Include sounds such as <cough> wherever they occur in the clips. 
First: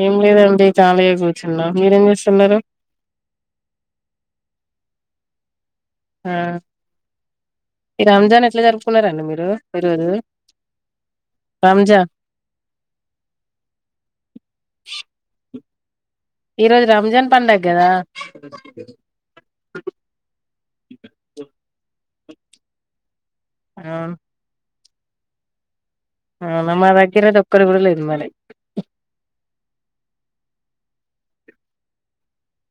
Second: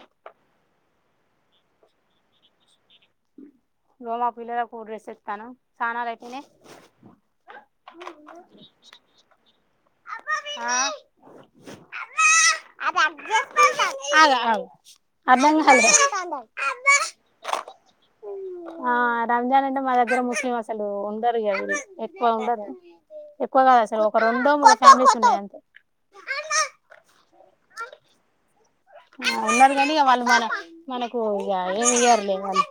ఏం లేదండి ఖాళీగ కూర్చున్నా మీరేం చేస్తున్నారు ఇదిగో మా పిల్లలకు డ్రెస్ ఇస్తాను స్నానాలు ఆ అయిపోయినాయి ఈ రంజాన్ ఎట్లా జరుపుకున్నారండి మీరు ఈరోజు రాంజ అలా అ అ ఈ రోజు రంజాన్ పండుగ కదా ఆ రంజాన్ అంటే మా దగ్గర ముస్లిం అసలు ఉండరు కద ఎక్కువ ఉండరు ఎక్కువ కాదా సరార్ అవును ఒక రెండో మా ఫ్యామిలీస్ ఉంది అంతే ఆ నమ్ అదగిర ద ఒక్కరు గులో ఇ మరి ఆ ఉన్నారు కానీ ఇ వాళ్ళు మన మనకు ఇక ఏమి ఇ్యరులేదుని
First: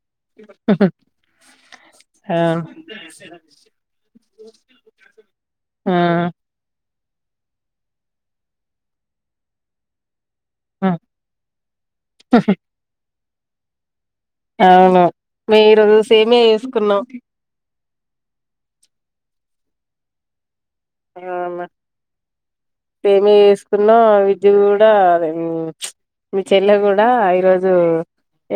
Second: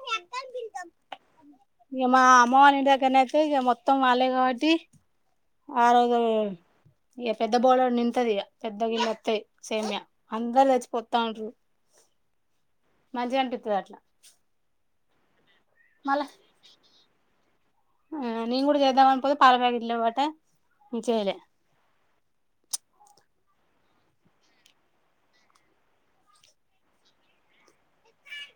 ఇక మా అవును అమ్మవారి ఇంటి దగ్గరన అయితే ఇక మొత్తం వాళ్ాలే కాబట్టి ఆ ఆరద ఇ పెద్ద బౌల్ర్ నింతదియ పెద్దగి మత్త సేమ్య అందరు లేచిపోస్తా ఉంటారు మంచిగా అనిపిస్తుంది అట్లా అవును మేము ఈరోజు మళ్ళా సేమేయ చేసుకున్నాం పాలపాకెట్లో అ సేమియా చూసుకున్నాం విద్య కూడాదే మీ చెల్లె కూడా ఈరోజు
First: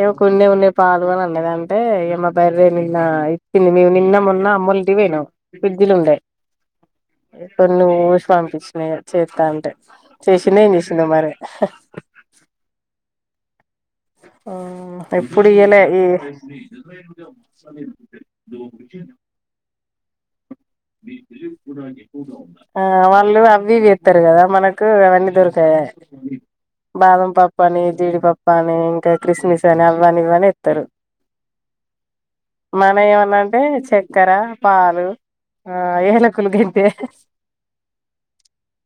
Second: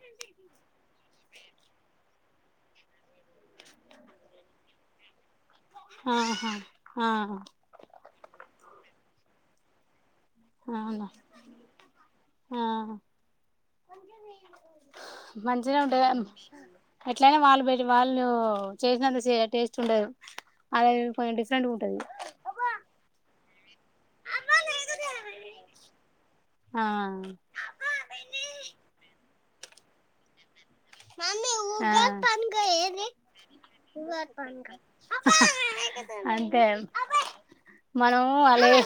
ఏమ కొండే ఉండే పాదు అని అన్నది అంటే ఏ మా బర్రే నిన్న ఇచ్చింది మేము నిన్న మన్న అమ్మ ే ఆహా ఆ కొ నువ్వు పంపించినాయి చేస్తా అంటే చేసిన్నా నిసింద అవునా మరి ఆ ఆ మంచినే ఉంటుది ఎట్లనా వాళ్ళు బట్టి వాళ్ళు ను చేసినంత టేస్ట్ ఉండదు అదే కొంచెం డిఫరెంట్గా ఉంటది ఆ వాళ్ళు అవి చెతారు కదా మనకు అవన్నీ దొరికాయా ఆ బాదం పాప్ప అని జీడిపప్ప అని ఇంకా క్రిస్మిస్ అని అవన్నీ ఇవని మమ్మీ ఊరికే మన ఏమన్నా అంటే చక్కెర పాలు ఆ ఏలకులు అంతే గంతే మనం అలాగే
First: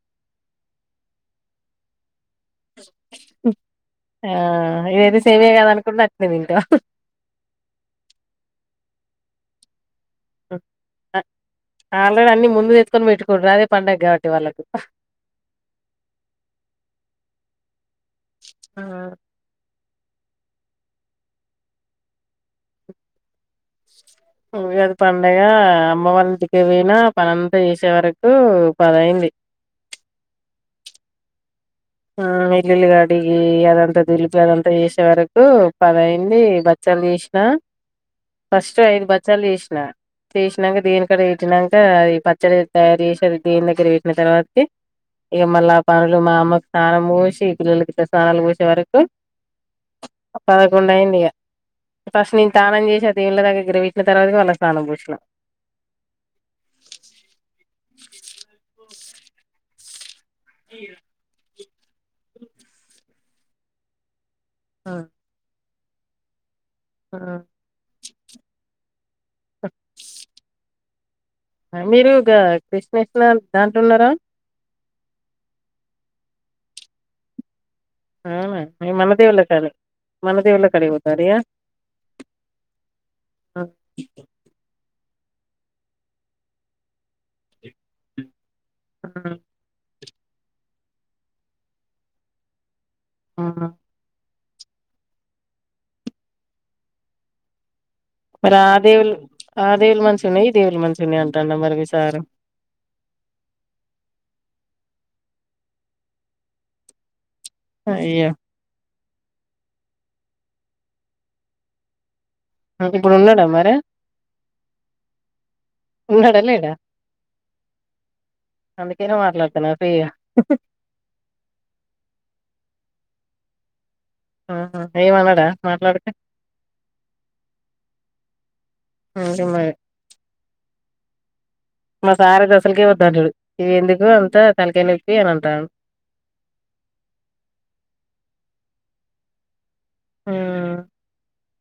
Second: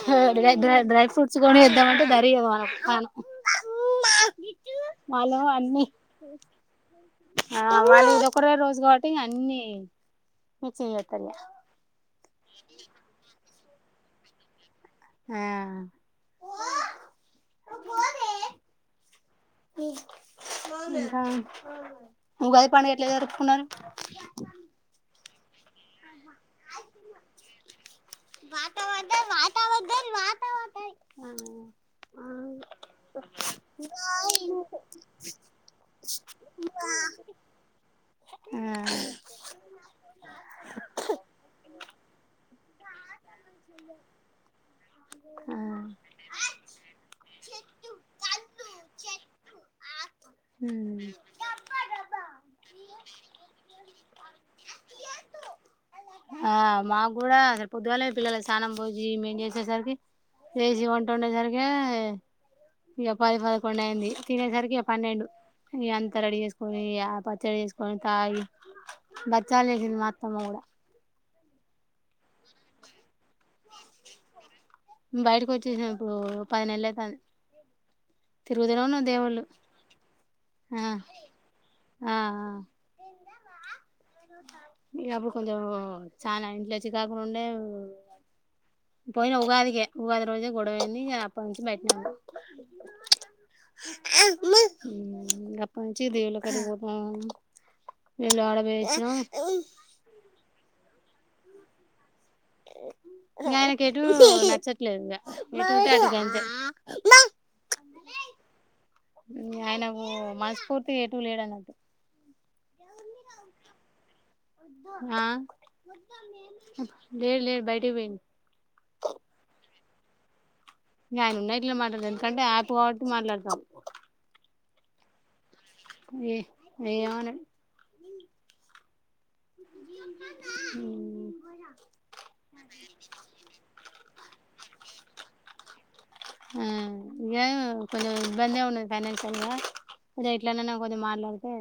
డై ఫ్రూట్స్ కొని వద్దామంటే మనన ఆ ఇదైతే మనం సేమే కదా అన్నీ అనుకుంట అట్నే తింటాం ఆ వాళ్ళు ఇందిొ ఒకరే రోజు కాబట్టి ఇంకా అన్నిీ ఆల్రెడీ అన్ని ముందు తెచ్చుకొని పెట్టుకోరు అదే పండగ కాబట్టి వాళ్ళకి ఆ ఉగాది పండుగ ఎట్లా జరుపుకున్నారు అది పడింగా కుంభవంటికి పోనా పనంతా చేసే వరకు పదైంది ఆ ఇల్లులిగాడికి అదంతా దులిపి అదంతా చేసే వరకు పదైంది బచ్చ ిన ఫస్ట్ ఆ దు బచ్చాలు చేస చేసిన ఇక్కడ ఇట్ాక అది పచ్చడి తయారు చేసారు దేని దగ్గర పెట్టిన తర్వాత ఇ మళ్ళ ఆ పనులు మా అమ్మ స్థానం పూశి పిల్లు క స్ానాలు పూసి వరకు అప్ప అదకండయిడియా ఫస్ట్ నేను స్నానం చేసి దీంళ్ళ దగ్గర వించిన తర్వాత వాళ్ళ స్నానంూషణ ఆ మా కూడా అసలు పొదువే పిల్లల స సాానం పో జీమ్ ఏం చేసేసరికి వసి వంట ఉండేసరికి పది పలికం అయింది తినేసరికి పన్నెండు ఇ అంతా రెడీ చేసుకో కొని ఆ పచ్చడి చేసుకొని తాగి బచ్చాలు చేసింది మత్తమ కూడా ఆ మీరు ఇ కృష్ణేష్ణ దాంట్ ఉన్నారా బయటకు వచ్చేసాం ఇప్పుడు పది నెలలు అవుతుంది అవునా మనదేవళ కడ మన దేవళ కడ ఉతారయా ఆఁ ఆ అ ఇగ అప్పుడు కొంచెమూ చాన ఇంట్ల చికాకులు ఉండే పోయిన ఉగాదికే ఉగాది రోజే గొడవైంది అప్పట్నుంచి బయట్నే ఉన్నం ఆ మ్మూ అప్పనుంచి దేవుళ్ళకటు పోతునం వీళ్ళు మరి ఆడ ఆ వొయొచ్చిన దేవులు ఆ దేవుళు మంచుగున్నయి, ఈ దేవుళు మంచుగున్నాయంటాండా మీ సారు! ఏ ఇంగ ఆయనకు ఎటూ నచ్చట్లేదు ఇంగ ఎటుంటే అటు గంతే. అయ్యో ఇంగ ఆయన ఓ మనస్ఫూర్తి ఎటు లేడన్నట్టు. ఆ ఇప్పుడు ఉన్నడా మరే ఆ ఉన్నడా, లేడా! లేడు లేడు బయటికి పోయిండు అందుకనే మాట్లాడుతున ఫ్రీగా ఇంగ ఆయన ఉన్న గిట్ల మాట్లాడుత, ఎందుకంటే ఆప్ కాబట్టి మాట్లాడుతా ఆ హా ఏం అనడా? ఏ ఏమనడు. అంతే మరి మ్మ్ మ్ మా సారుండి అసలికే వద్దంటడు ఇది ఎందుకు అంతా తలకాయ నొప్పి అని అంటాండు. ఆ ఏమో కొంచెం ఇబ్బందే ఉన్నది ఫైనాల్సియల్గా అదే ఇట్లనన్న కొంచం మాట్లాడితే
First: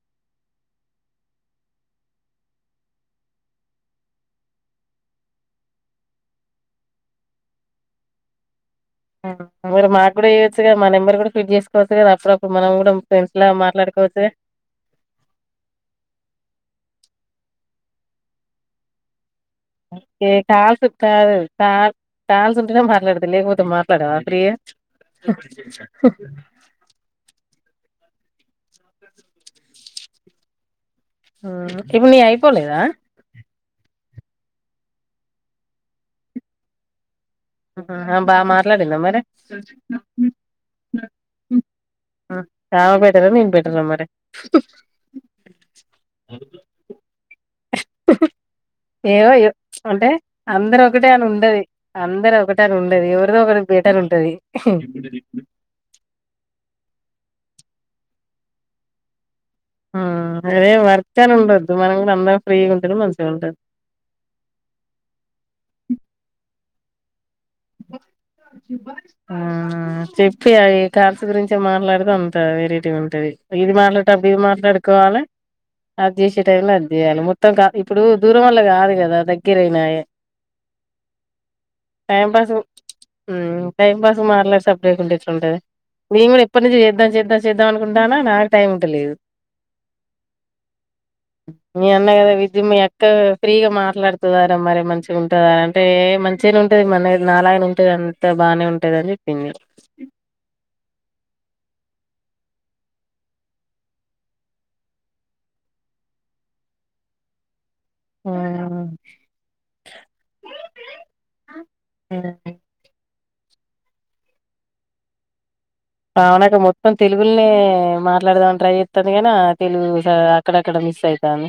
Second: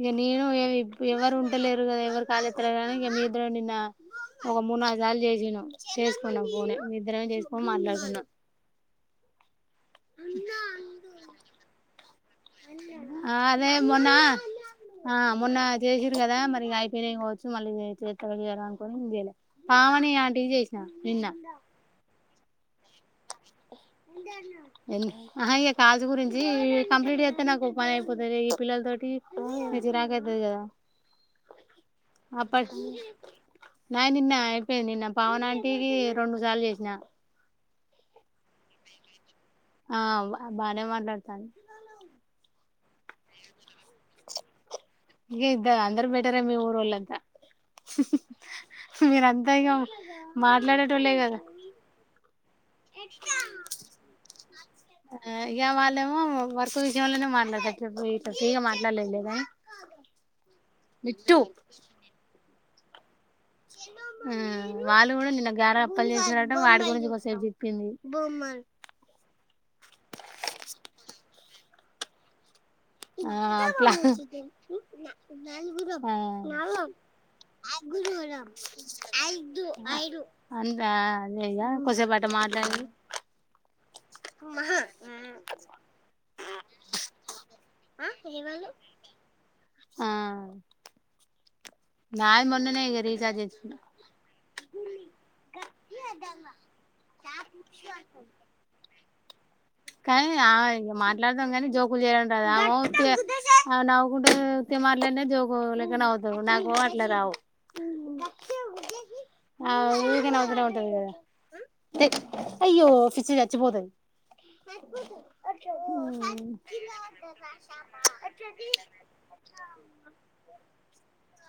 ఇగ నేను ఏం ఇపి ఎవరు ఉంటలేరు గదా ఎవరు కాల్ జేత్తలేరని ఇగ మీ ఇద్దరే నిన్న ఒక మూడ్ నాలు సార్లు చేసినం చేసుకున్నాం ఫోనే మే ఇద్దరమే చేస్కొని మాట్లాడుకున్న ఆ మరి మాక్కూడా చేయోచ్చుగా మా నెంబర్ కూడా ఫిడ్ చేసుకోవచ్చు కదా అప్పుడప్పుడు మనం కూడా ఫ్రెండ్స్ ఆ లా అదే మొన్న మాట్లాడుకోవచ్చుగా! ఆ మొన్న చేసిరు కదా మరి ఇగ అయిపోయినయి కావొచ్చు మళ్ళీ చేతరో చెయరో అనుకొని జెయలే. ఓకే కాల్స్ కాదు కా కాల్స్ ఉంటేనే మాట్లాడతా లేకపోతే మాట్లాడవా ఫ్రీగా అఁ హా ఇగ కాల్స్ గురించి కంప్లీట్ చేత్తే నాకు ఓ పని పొతది ఈ పిల్లల తోటి చిరాకయితది కదా. ఆ ఇప్పుడు నీయియ అప్పట్ అయిపోలేదా? నాయి నిన్న అయిపోయినయి నిన్న పావని ఆంటికి రెండు సార్లు చేసిన. ఆమె బాగ మాట్లాడింద మరి. ఆ బానే మాట్లాడతాను ఆమ బెటరా నేను బెటరా మరి? ఇగ ఇద్ద అందరు బెటరే మీ ఊరోళ్లంతా. ఏవో యో ఇక ప్చ్ అంటే అందరు ఒకటే మాట్లాడేటోళ్ళే అని కదా ఉండది అందరు ఒకటని ఉండది ఎవరిదో ఒకరి బెటర్ ఉంటది. ఆ ఇగ వాళ్ళేమో వర్క్ విషయంలోనే మాట్లాడతరు తక్కి వి ఫ్రిగా మాట్లాడలేదు లే గాని అదే వర్క్ అని ఉండద్దు మనం కూడా అందరం ఫ్రీగా ఉంటడం మంచిగా ఉంటది ఆ వాళ్ళు కూడా నిన్న గారే అప్పలు చేసిరట వాటి గురించి కొది చేపిచ్చింది ఆ చెప్పు ఇగా ఈ కాల్స్ గురించె మాట్లాడుతే అంత వేరే ఉట్టిగుంటది ఆ ఇది అట్లా మాట్లాడెటప్పుడు ఇది మాట్లాడుకోవాలే, అది జేసే టైం లో అది చేయాలి మొత్తం కా ఇప్పుడు దూరం వల్ల కాదు కదా దగ్గరయినాయే అందా జెయ కొద్దిసేపు నెంబర్సు మ్మ్ టైం పాస్ మాట్లాడి సప్పుడ చేయకుండ ఉంటే ఎట్లుంటదే, మేం గూడ ఇప్పటి నుంచి చేద్దాం చేద్దాం చేద్దాం అనుకుంటానా నాకు టైం ఉంటలేదు. ఆఁ మీ అన్న గదా విజ్జి మీ అక్క ఫ్రీగా చేసుకున్నా మాట్లాడు స్తదరా మరి మంచిగా ఉంటదారా అంటే, ఏ మంచిగనే ఉంటది మన నాలాగనే ఉంటది అంతా బానే ఉంటది. టని చెప్పింది. కానీ ఆమె ఇగ మాట్లాడుతం కాని జోకులు చేయలంటరు ఆమో ఉత్తిగా నవ్వుకుంట ఉత్తిగా మాట్లాన్న జోకులేక్క నవ్వుతారు నాకు అట్లా రావు ఆ అవ్ ఉరికనే నవ్వు తానే ఉంటది గదా హెయ్ హ్మ్. అయ్యో పి పిచ్చి చచ్చిపోతది అవనక్క మొత్తం తెలుగులనే మాట్లాడదామని ట్రై చేత్తాను గాని ఆ తెలుగు అక్కడక్కడ మిస్ అయితాను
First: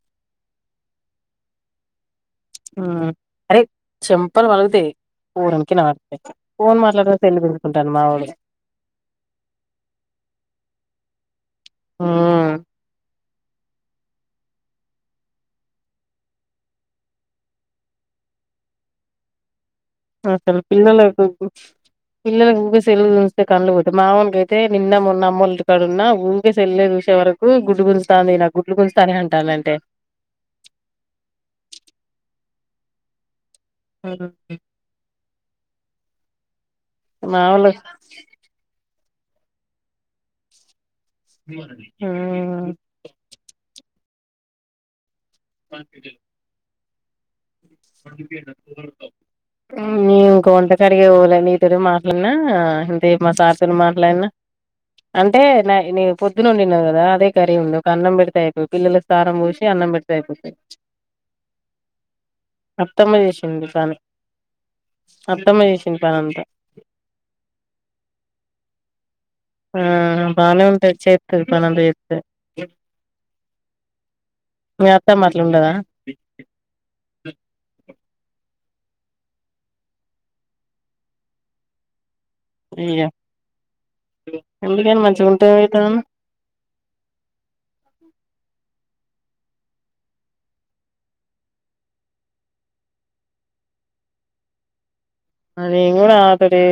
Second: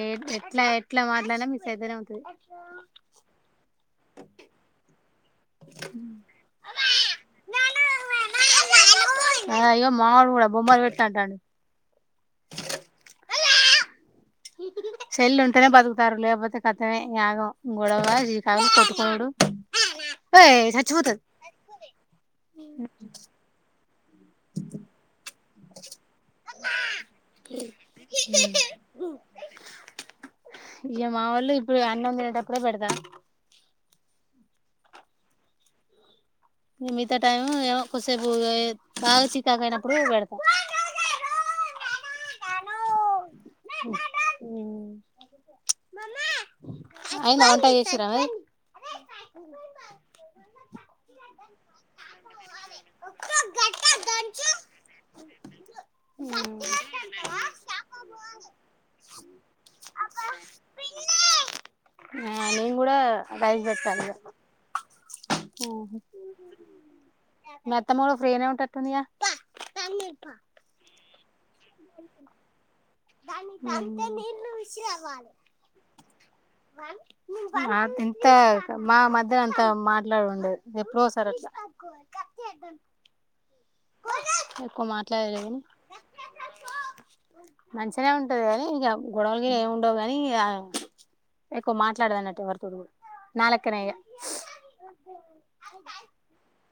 ఏ ఎట్లా ఎట్లా మాట్లాన్న మిస్ అయితానే ఉంటది ఆ అరే చెంపల్ పలుగుతాయ్ పోరొన్ కి నాకి ఫోన్ మాట్లాడత సెల్లు గుంజుకుంటాడు మావాడు ఆ ఇగొ మా వోడు కూడా గూడా బొమ్మ లు వెట్టు అంటాండు ఆ సెల్లు ఉంటేనే బతుకుతారు లేకపోతే కతమే యాగం గొడవ జీకా కొట్టుకోడు ఆసలు పిల్లలకు పిల్లలకు ఊరోకే సెల్లు చూస్తే కండ్లు పోతాయ్ మావోనికైతే నిన్న మొన్న అమ్మొల్ల ఇంటికాడ ఉన్నా ఊకే సెల్లే చూసే వరకు గుడ్డు గుంజుతాంది నాకు గుడ్లు గుంజుతాన్నాయ్ అంటాందంటే ఇగ మా వాళ్ళు ఇప్పుడు అన్నం తినేటప్పుడే పెడతాను అ ఇంగ్ మిగతా టైం ఏమో కొసేపు బాగా చికాక అయినప్పుడు పెడతా ఆ ఉహు త అయిందా చేసిర్రా మరి నేను ఇంకా వంట <unintelligible> వోల నీతొనే మాట్లాన్నా ఇంత సేపు మా సార్ తోను మాట్లాన్నా అంటే నా నీ పొద్దున ఉండినావ్ గదా అదే కర్రీ ఉంది ఉక అన్నం బెడితే అయిపాయ్ పిల్లొల్లకు స్తానం పూసి అన్నం పెడితే అయిపొతాయ్ ఆ నేను కూడా అత్తమ్మ రైస్ జేసింది పని పెట్టాలి అత్తమ్మ ఇగ జేసింది పని అంతా మీ అత్తమ్మ గూడ ఫ్రీనే ఉండెటట్టుందిగా ఆ బానే ఉంటది చేత్తాది పనంతా చేత్తాది అట్లా ఉండదా ఊ నాకింకా మా మధ్య అంత మాట్లాడె ఉండదు ఎప్పుడోసారి అట్లా ఇగ ఎక్కువ ఎందుకైన మంచిగుంటే ఏమైతాదమ్మ మంచినే ఉంటది గని ఇగ గొడవలుగని ఏమి ఉండవు గాని ఇంగ ఎక్కువ మాట్లాడదం అన్నట్టు ఎవరి తోడు గూడా నాలెక్కనే ఇగ ఆ నేను గూడా ఆమ తోటి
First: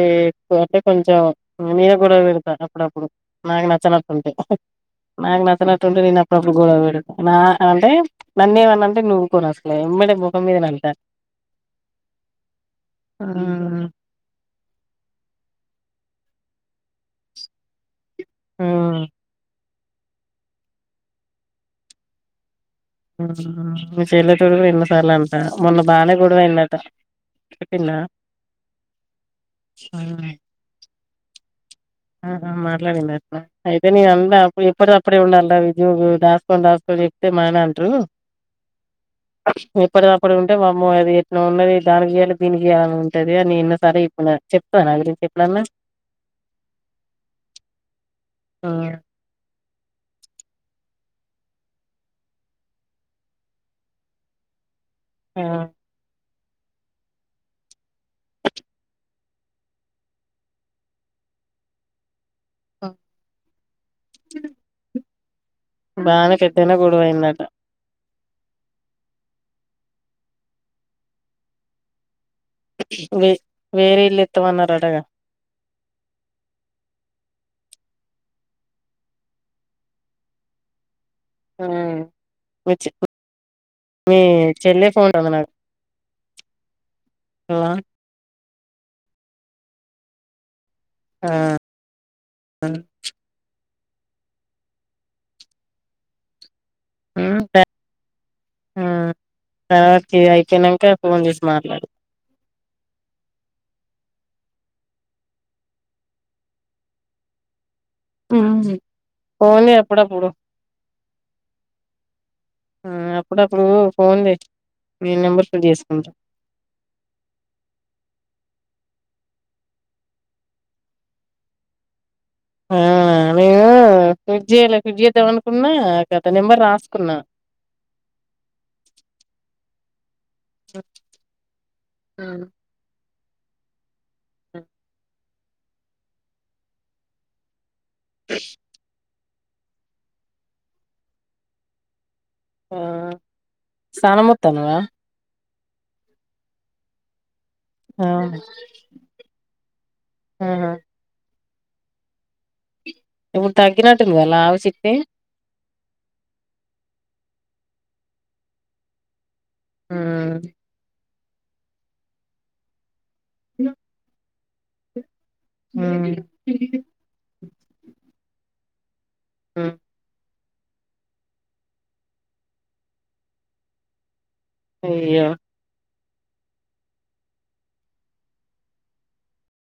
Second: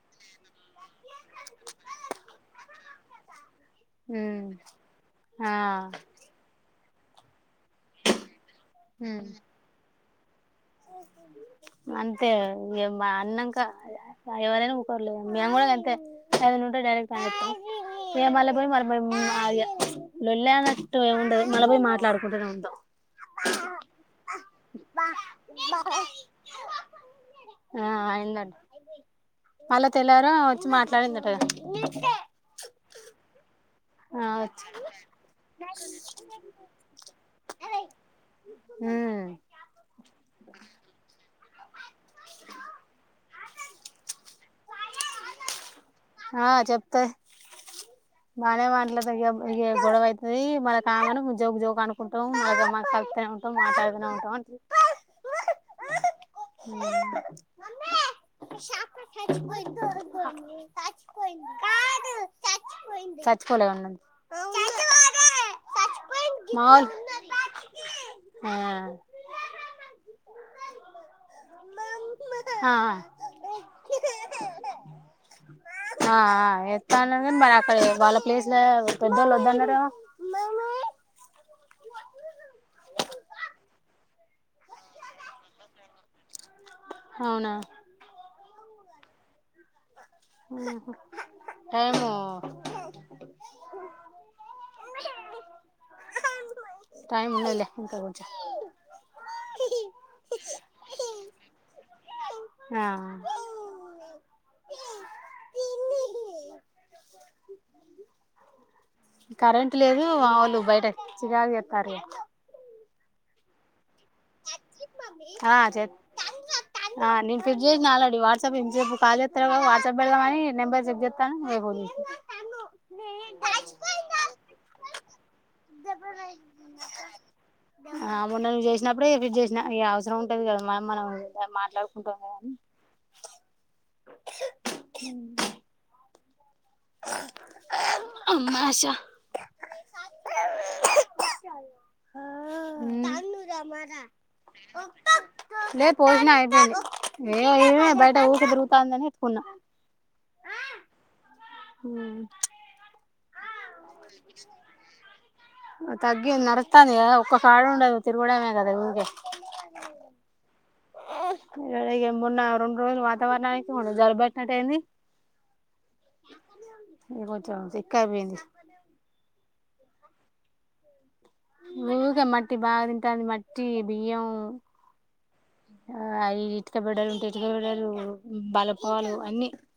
అంటే కొంచెం నేనె గొడవ పెడతా అప్పుడప్పుడు నాకు నచ్చినట్టుంటే నాకు ఉమ్ ఆ నచ్చినట్టుంటే నేను అప్పుడప్పుడు గొడవ పెడుత నా అంటే నన్నేమన్నాంటే ఉమ్ నువ్వుకొను అసలే మడి అంతే గదా ఇంగేమ్ మా అన్నం క ఎవరైనా ఒకోరులే మీ అమ్మ గుడక అంతే ఏదైన ఉంటే డైరెక్ట్ అనిత్తాం మ్మ్ <unintelligible> ఊ మీ సెల్లి తో గూడా ఎన్నొ సార్లు అంటా మొన్న బానే గొడవ అయిందట చెప్పింద మళ్లా తెల్లార వచ్చి మాట్లాడిందటగా ఆహా మట్లాడిందట్న అయితే ఆ నేను అప్పు వచ్చి ఎప్పుటి అప్పుడే ఉండాలిరా విజయో దాసుకొని దాసుకొని చెప్తే మాన అంటారు ఇ ఎప్పడిదప్పుడు ఉంటే వామ్మో అది ఎట్ల ఉన్నది దానికి జెయ్యల్ల దీనికి జెయ్యల్ల అని ఉంటది అని ఎన్నో సార్లు జెప్పినా చెప్తాదా నా గురించి ఎప్పుడన్నా ఆ చెప్తాయి బానే హ్మ్. మాట్లాత ఇ గొడవ అతుంది మన కామె జోగు జోగు అనుకుంటాం మ మా కతనే ఉంటాం మాట్డుతూనే ఉంటాం అ <inaudible> ఆ హ <inaudible> చపోయిచపోయి కా <unintelligible> చచ్చిపోలే ఉండంది బానే పెద్దైన గోడవయిందట ఆ ఆ. వే వేరేల్లు ఇత్తమన్నారు అట కదా ఆ ఆ ఇత్త అన్నరు కాని అక్కడ వాళ్ళ ప్లేస్ల పెద్దోళ్ళు వద్దన్నారేమో ఉమ్ మీ చెల్లె ఫోన్ అందన అవునా ఆ ఏమో <inaudible> టైమ్ ఉన్నాదిలే ఇంకా కొంచం ఆ తర్వాట్కి అయిపోనాక ఫోన్ చేసి మాట్లాడు ఆ ఆ కరెంట్ లేదు మా వాళు బయట చికాకు చేస్తార్రూ అప్పుడు అప్పుడు ఫోన్ చే మీ నెంబర్ ఆ కు చెప్ చేసుకుంటాను. ఆ నిన్ ఫీట్ చేసిన ఆల్రెడీ వాట్సాప్ ఇన్సేు కాల్ చేతవమో వాట్సప్ పెడుత్దామీ న్ నెంబర్ చెక్ చేతనా నీవే ఫోన్చేసినవు ఆ నేను పీట్ చేయలే పీట్ చెందామని ఆ మొన్న నువ్వు చేసినప్పుడే లిఫ్ట్ చేసిన ఈ అవసరం అంటది కదా మ మనం మాట్లాడుకుంటాం కదని అమాషా ఆ ఉం స్నానం పోతన్నావా లేదు పోజిన అయిపోయింది ఏ అయి బయట అవును ఊకి దిరుగుతాందని ఎట్టుకున్నాం ఆహా మ్మ్ ఇప్పుడు తగ్గినట్టు ఉంది కదా లావు చిన్ని తగ్గిది నడుస్తాంది కదా ఒక్క కాడు ఉండదు తరుగుడమే గద ఊకె ఆ ఇవగ మొన్న రెండు రోజులు మా వర యితే యిపోవు జలుబు బెట్టనా టయింది ఉమ్ ఏ చ ఇక్కపోంది ఉమ్ ఊగే మట్టి బాగా తింటాంది మట్టి బియ్యం అయ్యో ఆ అవి ఇటుకబిడ్డలు ఉంటే ఇటుకబిడ్డలు బలపలు అన్ని